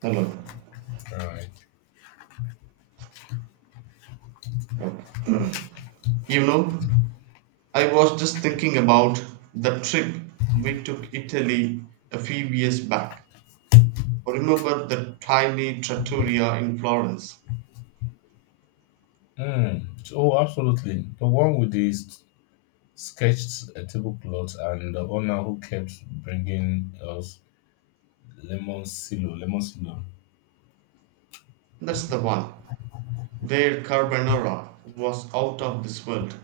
Hello. All right. Oh. You know, I was just thinking about the trip we took Italy a few years back. Remember the tiny trattoria in Florence? Mm. Oh, absolutely. The one with the sketched tablecloth and the owner who kept bringing us lemon silo, lemon silo. That's the one. Their carbonara was out of this world.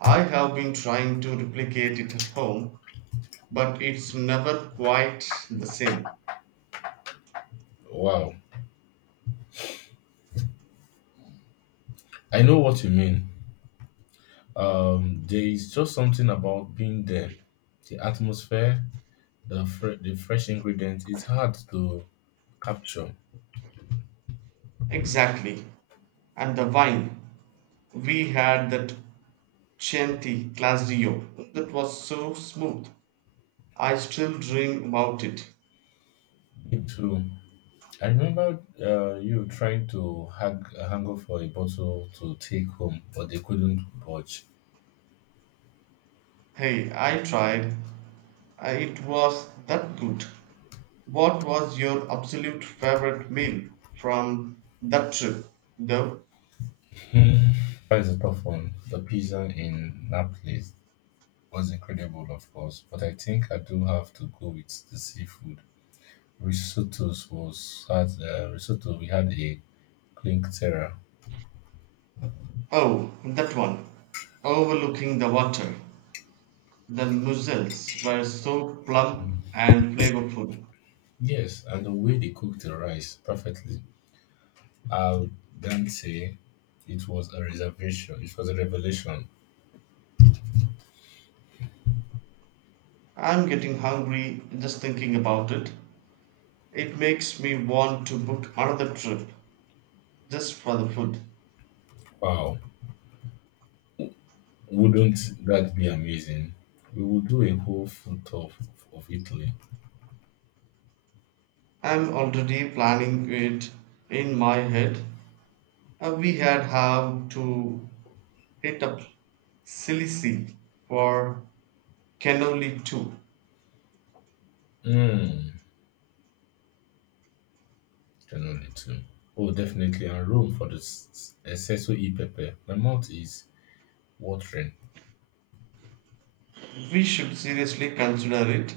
I have been trying to replicate it at home, but it's never quite the same. Wow. I know what you mean. There is just something about being there. The atmosphere, the fresh ingredients. It's hard to capture. Exactly. And the wine. We had that Chianti Classico that was so smooth I still dream about it. Me too. I remember you trying to hang, haggle for a bottle to take home, but they couldn't budge. Hey, I tried. It was that good. What was your absolute favorite meal from that trip, though? Hmm. That is a tough one. The pizza in Naples was incredible, of course, but I think I do have to go with the seafood. Risottos was had risotto. We had a clinktera. Oh, that one. Overlooking the water. The mussels were so plump and flavorful. Yes, and the way they cooked the rice perfectly. Al dente. It was a revelation. I'm getting hungry just thinking about it. It makes me want to book another trip just for the food. Wow! Wouldn't that be amazing? We would do a whole food tour of Italy. I'm already planning it in my head. We had have to hit up Sicily for cannoli too. Mm. Generally too. Oh, definitely. And room for the espresso e pepper. My mouth is watering. We should seriously consider it.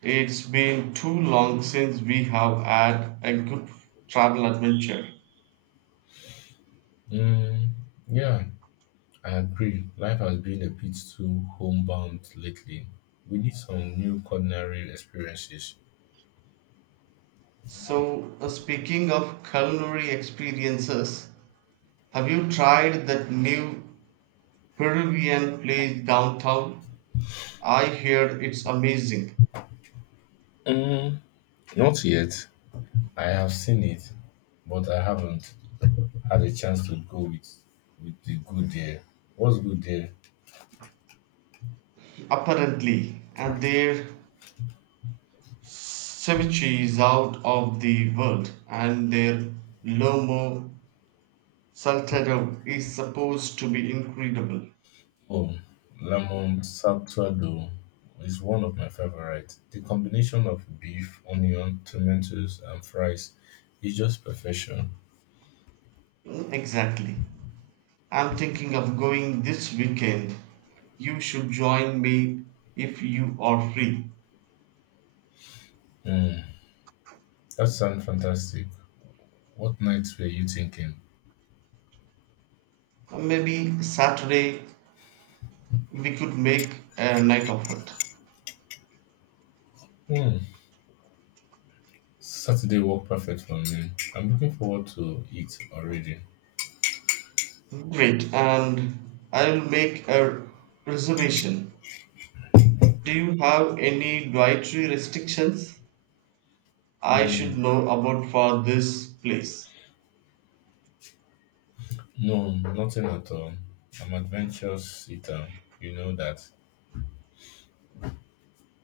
It's been too long since we have had a good travel adventure. Mm, yeah, I agree. Life has been a bit too homebound lately. We need some new culinary experiences. So, speaking of culinary experiences, have you tried that new Peruvian place downtown? I heard it's amazing. Mm, not yet. I have seen it, but I haven't had a chance to go with the good there. What's good there? Apparently, and their Ceviche is out of the world, and their lomo saltado is supposed to be incredible. Oh, lemon sourdough is one of my favorite. The combination of beef, onion, tomatoes, and fries is just perfection. Mm, exactly. I'm thinking of going this weekend. You should join me if you are free. Mm, that sounds fantastic. What nights were you thinking? Maybe Saturday we could make a night of it. Hmm, Saturday worked perfect for me. I'm looking forward to it already. Great, and I'll make a reservation. Do you have any dietary restrictions? I should Mm, know about for this place. no, nothing at all. I'm adventurous eater. You know that.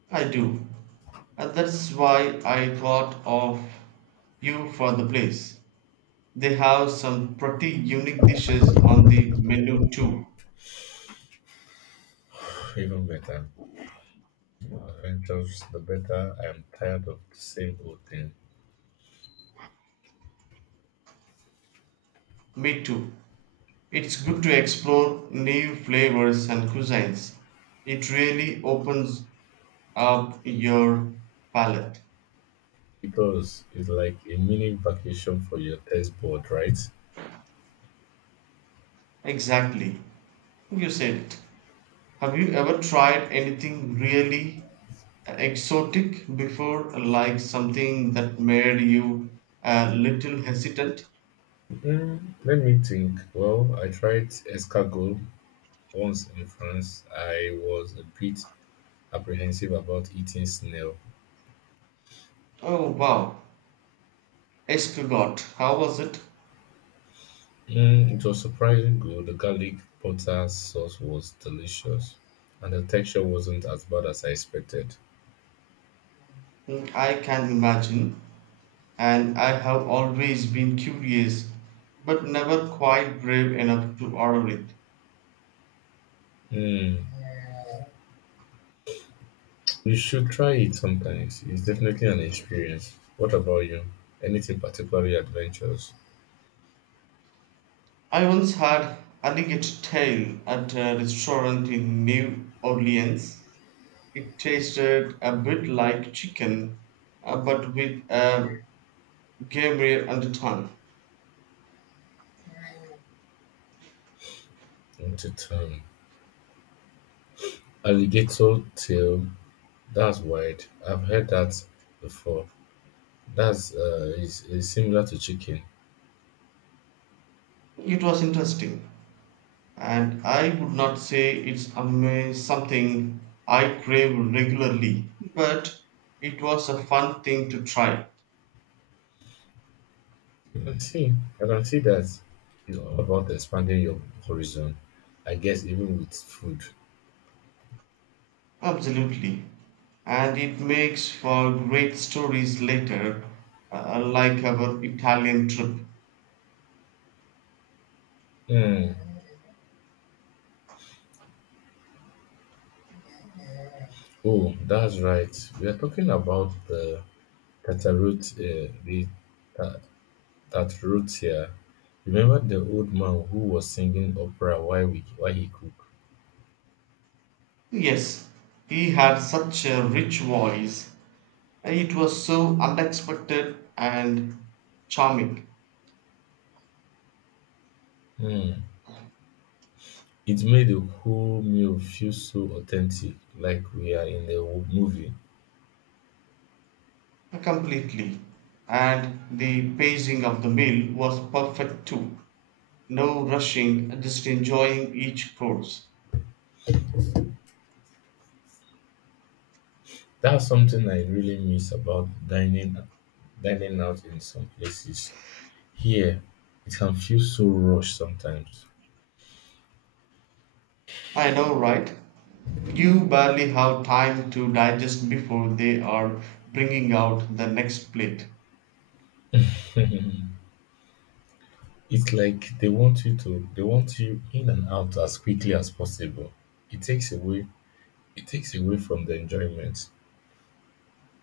I do. And that's why I thought of you for the place. They have some pretty unique dishes on the menu too. Even better. Adventures, the better I am tired of the same old thing. Me too. It's good to explore new flavors and cuisines. It really opens up your palate. Because it's like a mini vacation for your testboard, right? Exactly. You said it. Have you ever tried anything really exotic before, like something that made you a little hesitant? Mm, let me think. Well, I tried escargot once in France. I was a bit apprehensive about eating snail. Oh wow, escargot, how was it? Mm, it was surprisingly good. The garlic butter sauce was delicious, and the texture wasn't as bad as I expected. Mm, I can imagine, and I have always been curious, but never quite brave enough to order it. Mm, you should try it sometimes. It's definitely an experience. What about you? Anything particularly adventurous? I once had alligator tail at a restaurant in New Orleans. It tasted a bit like chicken, but with a gamey undertone. Into alligator tail, that's wild. I've heard that before. That's is similar to chicken. It was interesting, and I would not say it's something I crave regularly, but it was a fun thing to try. I can see. I can see that it's all about expanding your horizon. I guess even with food. Absolutely. And it makes for great stories later, like our Italian trip. Hmm. Oh, that's right. We are talking about the tatarot, uh, the ta- tatarotia. Remember the old man who was singing opera while he cooked. Yes, he had such a rich voice. It was so unexpected and charming, Hmm. It made the whole meal feel so authentic, like we are in a movie. completely. And the pacing of the meal was perfect too. No rushing, just enjoying each course. That's something I really miss about dining out in some places. Here, it can feel so rushed sometimes. I know, right? You barely have time to digest before they are bringing out the next plate. It's like they want you in and out as quickly as possible. It takes away it takes away from the enjoyment.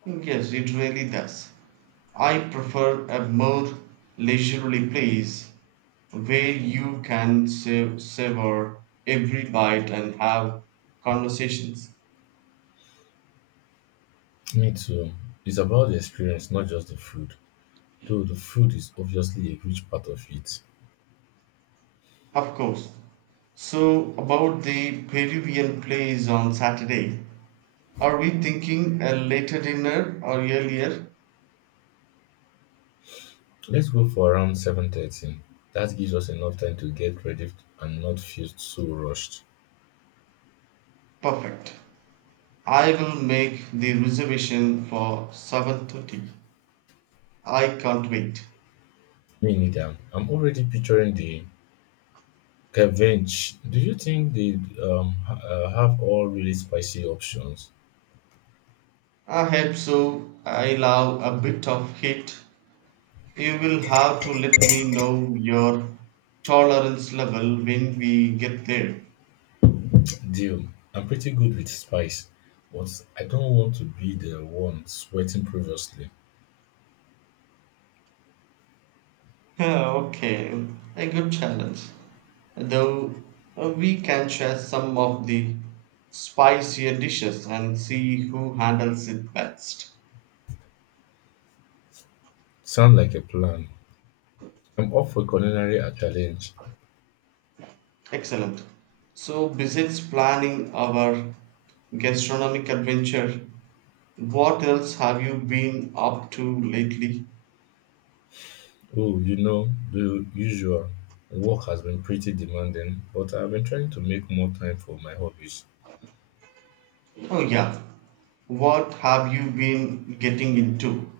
Yes, it really does. I prefer a more leisurely place where you can savor every bite and have conversations. Me too. It's about the experience, not just the food. Though the food is obviously a huge part of it. Of course. So, about the Peruvian plays on Saturday, are we thinking a later dinner or earlier? Let's go for around 7:30. That gives us enough time to get ready and not feel so rushed. Perfect. I will make the reservation for 7:30. I can't wait. Me neither. I'm already picturing the revenge. Do you think they have all really spicy options? I hope so. I love a bit of heat. You will have to let me know your tolerance level when we get there. Deal. I'm pretty good with spice, but I don't want to be the one sweating previously. Ah, okay, a good challenge. Though we can share some of the spicier dishes and see who handles it best. Sound like a plan. I'm up for culinary a challenge. Excellent. So, besides planning our gastronomic adventure, what else have you been up to lately? Oh, you know, the usual. Work has been pretty demanding, but I've been trying to make more time for my hobbies. Oh, yeah. What have you been getting into?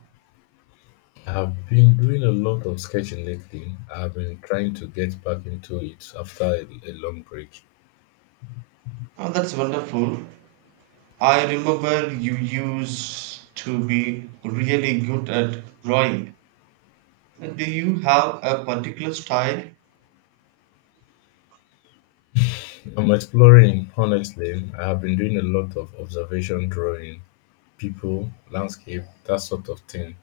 I've been doing a lot of sketching lately. I've been trying to get back into it after a long break. Oh, that's wonderful. I remember you used to be really good at drawing. Do you have a particular style? I'm exploring, honestly. I have been doing a lot of observation drawing, people, landscape, that sort of thing.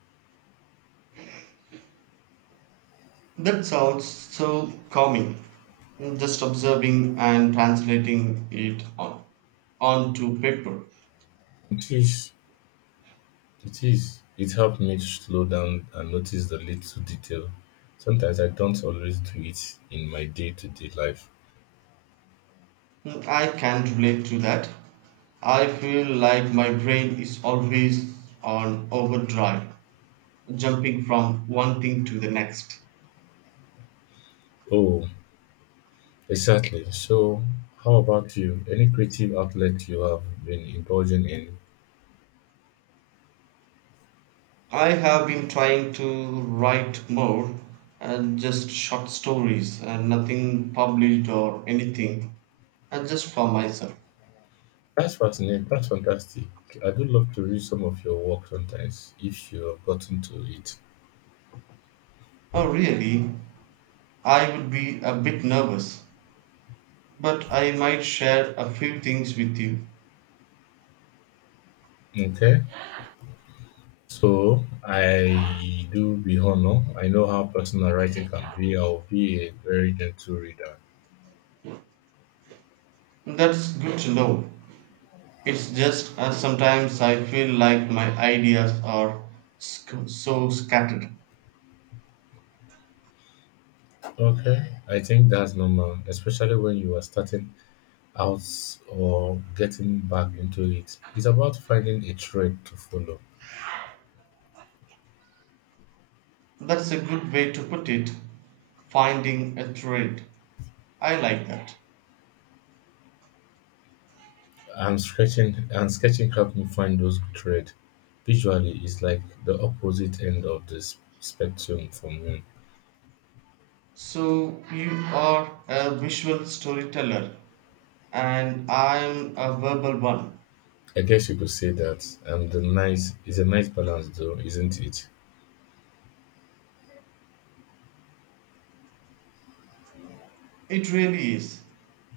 That sounds so calming. Just observing and translating it on onto paper. It is, it is. It helped me to slow down and notice the little detail. Sometimes I don't always do it in my day to day life. I can relate to that. I feel like my brain is always on overdrive, jumping from one thing to the next. Oh, exactly. So, how about you? Any creative outlet you have been indulging in? I have been trying to write more, just short stories, nothing published or anything, just for myself. That's fascinating. That's fantastic. I do love to read some of your work sometimes if you have gotten to it. Oh, really? I would be a bit nervous, but I might share a few things with you. Okay. So, I do be honor. I know how personal writing can be. I'll be a very gentle reader. That's good to know. It's just sometimes I feel like my ideas are so scattered. Okay. I think that's normal, especially when you are starting out or getting back into it. It's about finding a thread to follow. That's a good way to put it, finding a thread. I like that. And sketching helped me find those thread. Visually, it's like the opposite end of the spectrum for me. So you are a visual storyteller and I'm a verbal one. I guess you could say that. And the nice is a nice balance, though, isn't it? It really is.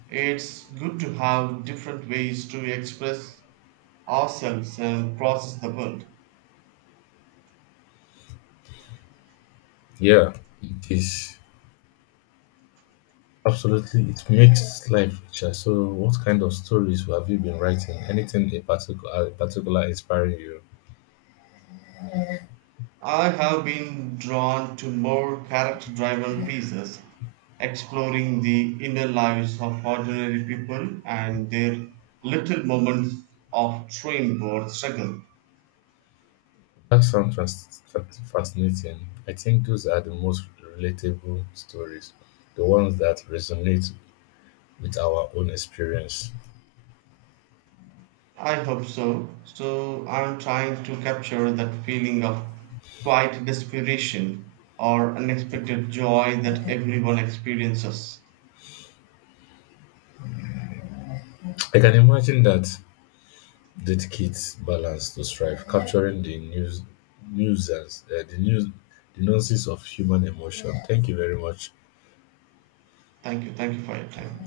It's good to have different ways to express ourselves and process the world. Yeah, it is. Absolutely, it makes life richer. So, what kind of stories have you been writing? Anything in particular, inspiring you? I have been drawn to more character driven pieces, exploring the inner lives of ordinary people and their little moments of dream or struggle. That sounds fascinating. I think those are the most relatable stories, the ones that resonate with our own experience. I hope so. So I'm trying to capture that feeling of quiet desperation or unexpected joy that everyone experiences. I can imagine that did kids balance to strive, capturing the the nuances of human emotion. Thank you very much. Thank you. Thank you for your time.